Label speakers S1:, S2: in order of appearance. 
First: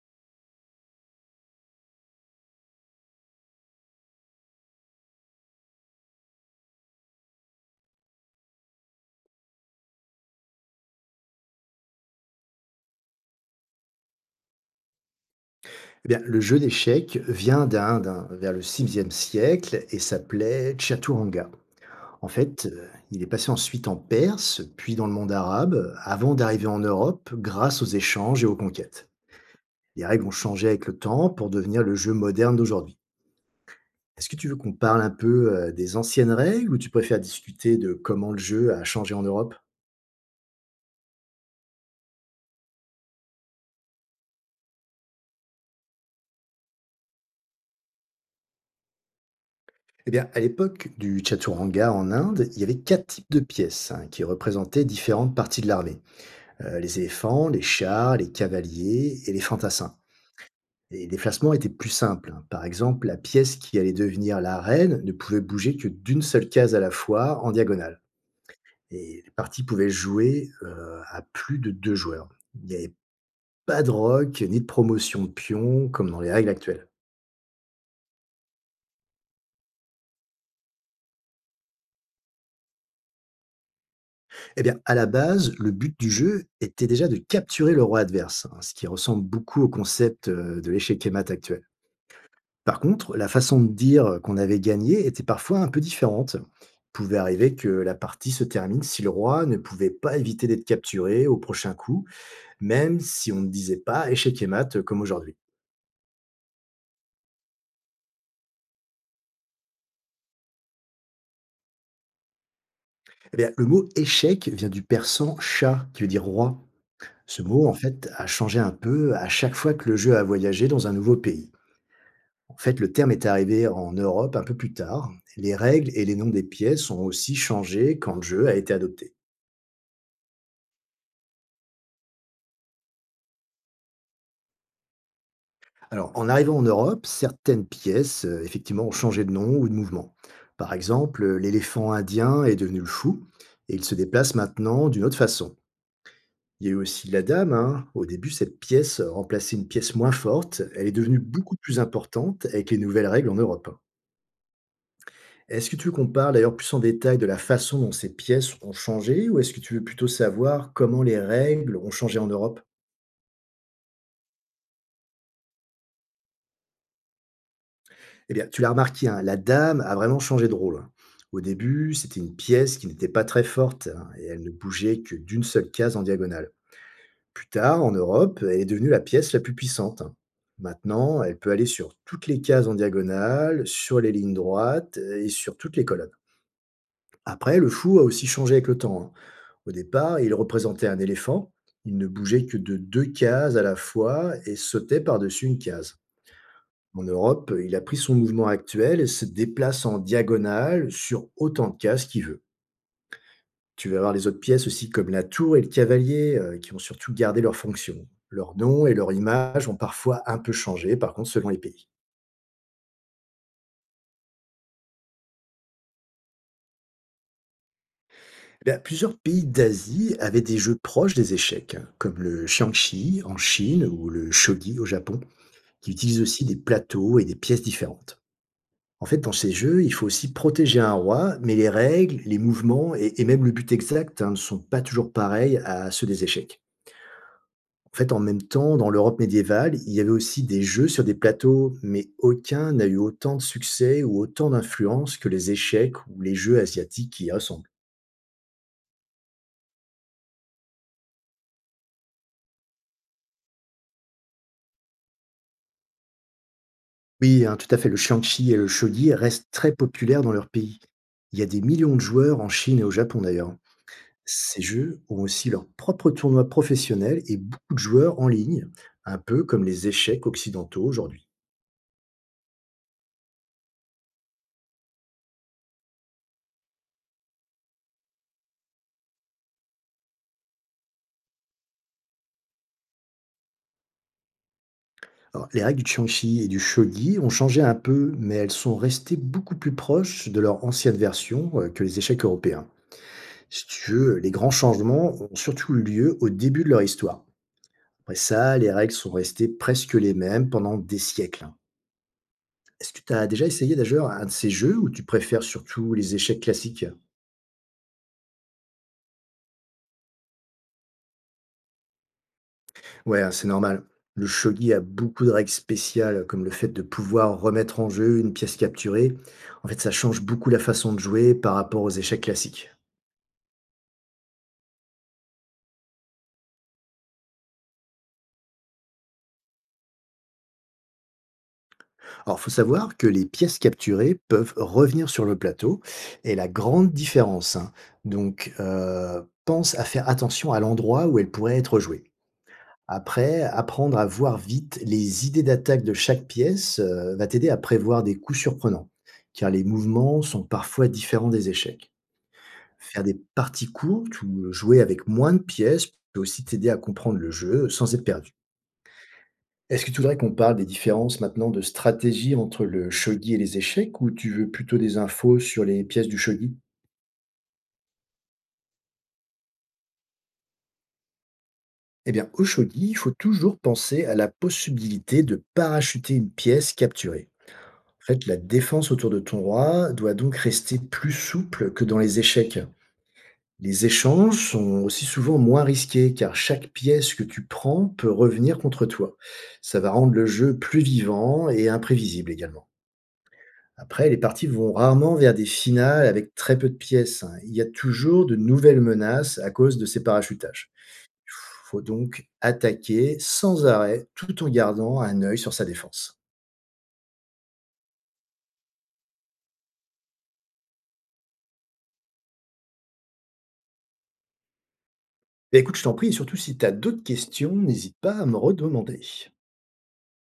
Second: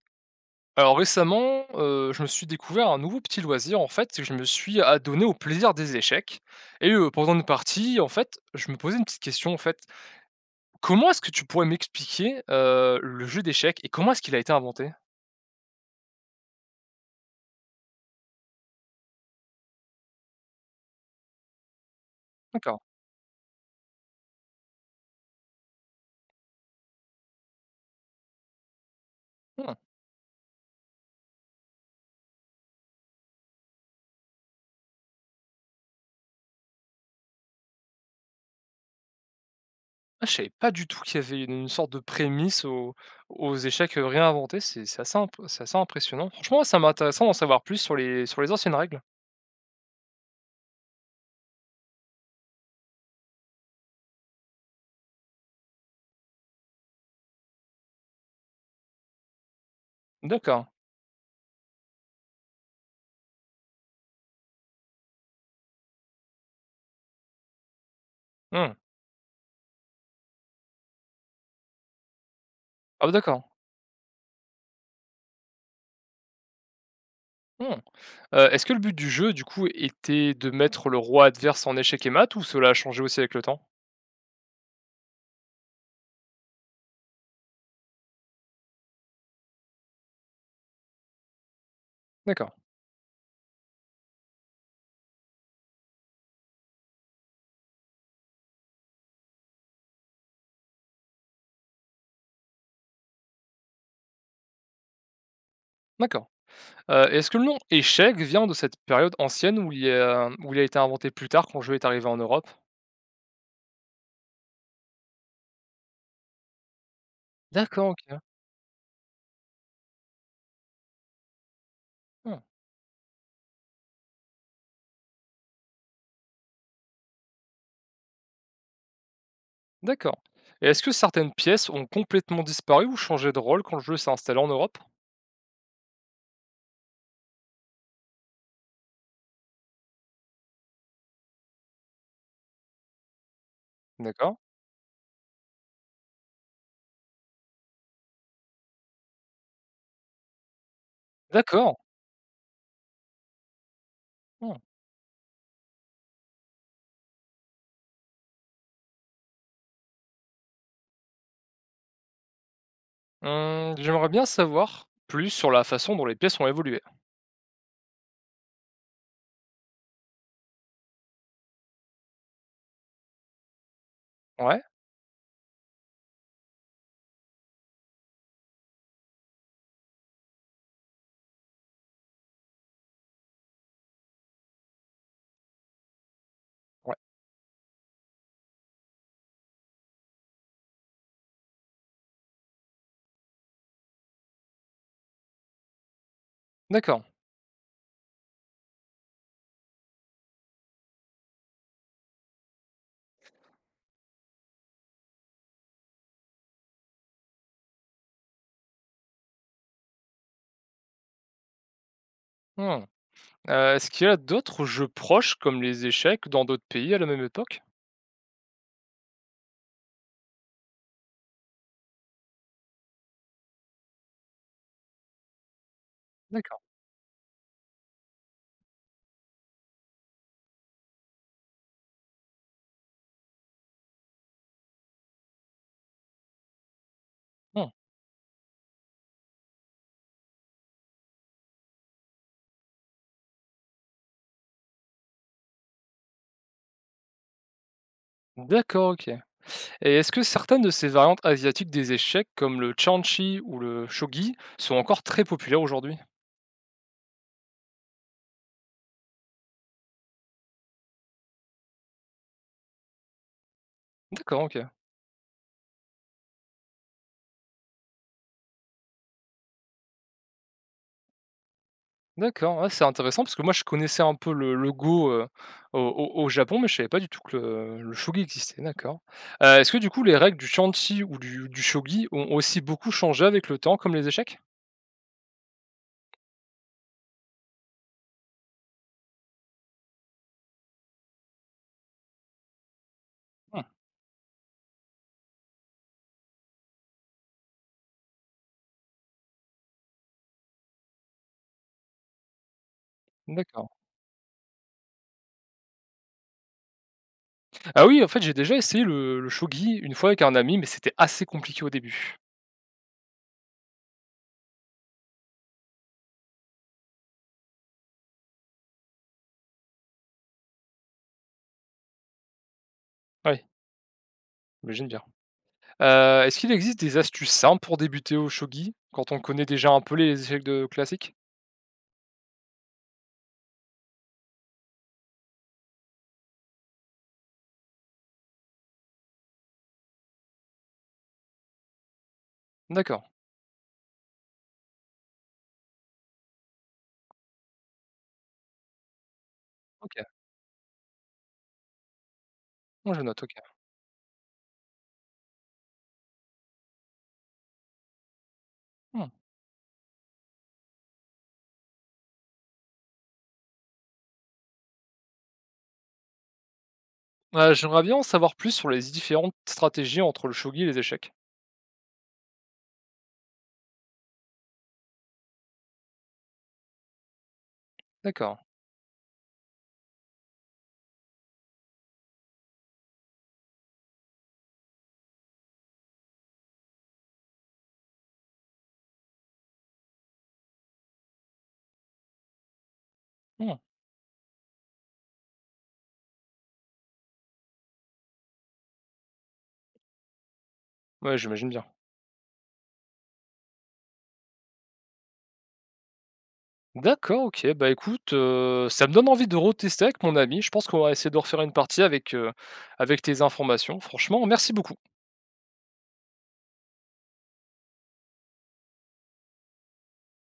S1: Alors récemment, je me suis découvert un nouveau petit loisir en fait, c'est que je me suis adonné au plaisir des échecs et pendant une partie, en fait, je me posais une petite question en fait. Comment est-ce que tu pourrais m'expliquer, le jeu d'échecs et comment est-ce qu'il a été inventé?
S2: Eh bien, le jeu d'échecs vient d'Inde, hein, vers le 6e siècle et s'appelait Chaturanga. En fait,
S1: D'accord.
S2: il est passé ensuite en Perse, puis dans le monde arabe, avant d'arriver en Europe grâce aux échanges et aux conquêtes.
S1: Mmh.
S2: Les règles ont changé avec le temps pour devenir le jeu moderne d'aujourd'hui. Est-ce que tu veux qu'on parle un peu des anciennes règles ou tu préfères discuter de comment le jeu a changé en Europe?
S1: Ah, je savais pas du tout qu'il y avait une sorte de prémisse aux aux échecs, réinventés, c'est assez impressionnant. Franchement, ça m'intéresse d'en savoir plus sur les anciennes règles.
S2: Eh bien, à l'époque du Chaturanga en Inde, il y avait quatre types de pièces, hein, qui représentaient différentes parties de l'armée. Les éléphants, les chats, les cavaliers et les fantassins.
S1: D'accord.
S2: Et les déplacements étaient plus simples, hein. Par exemple, la pièce qui allait devenir l'arène ne pouvait bouger que d'une seule case à la fois, en diagonale,
S1: Mmh.
S2: et les parties pouvaient jouer, à plus de 2 joueurs. Il n'y avait
S1: Ah bah, d'accord.
S2: pas de rock, ni de promotion de pions comme dans les règles actuelles.
S1: Mmh. Est-ce que le but du jeu, du coup, était de mettre le roi adverse en échec et mat, ou cela a changé aussi avec le temps?
S2: Eh bien, à la base, le but du jeu était déjà de capturer le roi adverse, hein, ce qui ressemble beaucoup au concept, de l'échec et mat actuel.
S1: D'accord,
S2: Par contre, la façon de dire qu'on avait gagné était parfois un peu différente. Il pouvait arriver que la partie se termine si le roi ne pouvait pas éviter d'être capturé au prochain coup, même si on ne disait pas échec et mat comme aujourd'hui.
S1: d'accord. Est-ce que le nom échec vient de cette période ancienne où il a été inventé plus tard quand le jeu est arrivé en Europe?
S2: Eh bien, le mot échec vient du persan chat, qui veut dire roi. Ce mot, en
S1: D'accord,
S2: fait,
S1: OK.
S2: a changé un peu à chaque fois que le jeu a voyagé dans un nouveau pays.
S1: Mmh,
S2: En fait, le terme est arrivé en Europe un peu plus tard. Les règles et les noms des pièces ont aussi changé quand le jeu a été adopté.
S1: d'accord. Et est-ce que certaines pièces ont complètement disparu ou changé de rôle quand le jeu s'est installé en Europe?
S2: Alors, en arrivant en Europe, certaines pièces, effectivement, ont changé de nom ou de mouvement. Par exemple, l'éléphant indien est devenu le fou, et il se déplace
S1: D'accord,
S2: maintenant d'une autre façon. Il y a eu aussi la dame, hein. Au début, cette pièce remplaçait une pièce moins forte. Elle est devenue beaucoup
S1: d'accord.
S2: plus importante avec les nouvelles règles en Europe.
S1: Mmh.
S2: Est-ce que tu veux qu'on parle d'ailleurs plus en détail de la façon dont ces pièces ont changé, ou est-ce que tu veux plutôt savoir comment les règles ont changé en Europe?
S1: Mmh, j'aimerais bien savoir plus sur la façon dont les pièces ont évolué.
S2: Eh bien, tu l'as remarqué, hein, la dame a vraiment changé de rôle. Au début, c'était une pièce qui n'était pas très forte, hein, et elle ne
S1: Ouais?
S2: bougeait que d'une seule case en diagonale. Plus tard, en Europe, elle est devenue la pièce la plus puissante, hein. Maintenant, elle peut aller sur toutes les cases en diagonale, sur les lignes droites, et sur toutes les colonnes.
S1: Ouais.
S2: Après, le fou a aussi changé avec le temps, hein. Au départ, il représentait un éléphant. Il ne bougeait que de deux cases à la fois et sautait par-dessus une case. En
S1: D'accord.
S2: Europe, il a pris son mouvement actuel et se déplace en diagonale sur autant de cases qu'il veut. Tu vas voir les autres pièces aussi, comme la tour et le cavalier, qui ont surtout gardé leur fonction. Leur nom et leur image ont parfois un peu changé, par contre, selon les pays.
S1: Mmh. Est-ce qu'il y a d'autres jeux proches, comme les échecs, dans d'autres pays à la même époque?
S2: Eh bien, plusieurs pays d'Asie avaient des jeux proches des échecs, hein, comme le Xiangxi en Chine ou le Shogi au Japon, qui utilisent aussi des
S1: D'accord.
S2: plateaux et des pièces différentes. En fait, dans ces jeux, il faut aussi protéger un roi, mais les règles, les mouvements et même le but exact, hein, ne sont pas toujours pareils à ceux des échecs.
S1: Mmh.
S2: En fait, en même temps, dans l'Europe médiévale, il y avait aussi des jeux sur des plateaux, mais aucun n'a eu autant de succès ou autant d'influence que les échecs ou les jeux asiatiques qui y ressemblent.
S1: D'accord, OK. Et est-ce que certaines de ces variantes asiatiques des échecs, comme le Chan-Chi ou le Shogi, sont encore très populaires aujourd'hui?
S2: Oui, hein, tout à fait, le Shang-Chi et le Shogi restent très populaires dans leur pays. Il y a des millions de joueurs en Chine et au Japon d'ailleurs.
S1: D'accord,
S2: Ces
S1: OK.
S2: jeux ont aussi leur propre tournoi professionnel et beaucoup de joueurs en ligne, un peu comme les échecs occidentaux aujourd'hui.
S1: D'accord, ouais, c'est intéressant parce que moi je connaissais un peu le Go, au Japon, mais je savais pas du tout que le Shogi existait, d'accord. Est-ce que du coup les règles du Chan-Chi ou du Shogi ont aussi beaucoup changé avec le temps, comme les échecs?
S2: Alors, les règles du Changxi et du Shogi ont changé un peu, mais elles sont restées beaucoup plus proches de leur ancienne version que les échecs européens. Si tu veux, les grands changements ont surtout eu lieu au début de leur histoire. Après ça, les règles sont restées presque les mêmes pendant des siècles. Est-ce que tu as
S1: Mmh,
S2: déjà
S1: d'accord.
S2: essayé d'ailleurs un de ces jeux ou tu préfères surtout les échecs classiques?
S1: Ah oui, en fait, j'ai déjà essayé le shogi une fois avec un ami, mais c'était assez compliqué au début.
S2: Ouais, hein, c'est normal. Le shogi a beaucoup de règles spéciales, comme le fait de pouvoir remettre en jeu une pièce capturée. En fait, ça change beaucoup la façon de jouer par rapport aux échecs classiques.
S1: Oui, j'imagine bien. Est-ce qu'il existe des astuces simples pour débuter au shogi quand on connaît déjà un peu les échecs de classiques?
S2: Alors, faut savoir que les pièces capturées peuvent revenir sur le plateau, et la grande différence, hein, donc pense à faire attention à l'endroit où elles pourraient être jouées.
S1: D'accord,
S2: Après, apprendre à voir vite les idées d'attaque de chaque pièce va t'aider à prévoir des coups surprenants, car les
S1: OK.
S2: mouvements sont parfois différents des échecs.
S1: Moi, je
S2: Faire des
S1: note, OK.
S2: parties courtes ou jouer avec moins de pièces peut aussi t'aider à comprendre le jeu sans être perdu.
S1: Mmh.
S2: Est-ce que tu voudrais qu'on parle des différences maintenant de stratégie entre le shogi et les échecs ou tu veux plutôt des infos sur les pièces du shogi?
S1: J'aimerais bien en savoir plus sur les différentes stratégies entre le shogi et les échecs.
S2: Eh bien, au shogi, il faut toujours penser à la possibilité de parachuter une pièce capturée. En fait, la
S1: D'accord.
S2: défense autour de ton roi doit donc rester plus souple que dans les échecs. Les échanges sont aussi souvent moins risqués car chaque pièce que tu prends peut revenir contre toi. Ça va rendre le jeu plus vivant et imprévisible également.
S1: Mmh.
S2: Après, les parties vont rarement vers des finales avec très peu de pièces, hein. Il y a toujours de nouvelles menaces à cause de ces parachutages.
S1: Ouais,
S2: Il
S1: j'imagine bien.
S2: faut donc attaquer sans arrêt tout en gardant un œil sur sa défense.
S1: D'accord, OK. Bah, écoute, ça me donne envie de retester avec mon ami. Je pense qu'on va essayer de refaire une partie avec, avec tes informations. Franchement, merci beaucoup.
S2: Et écoute, je t'en prie, et surtout si tu as d'autres questions, n'hésite pas à me redemander.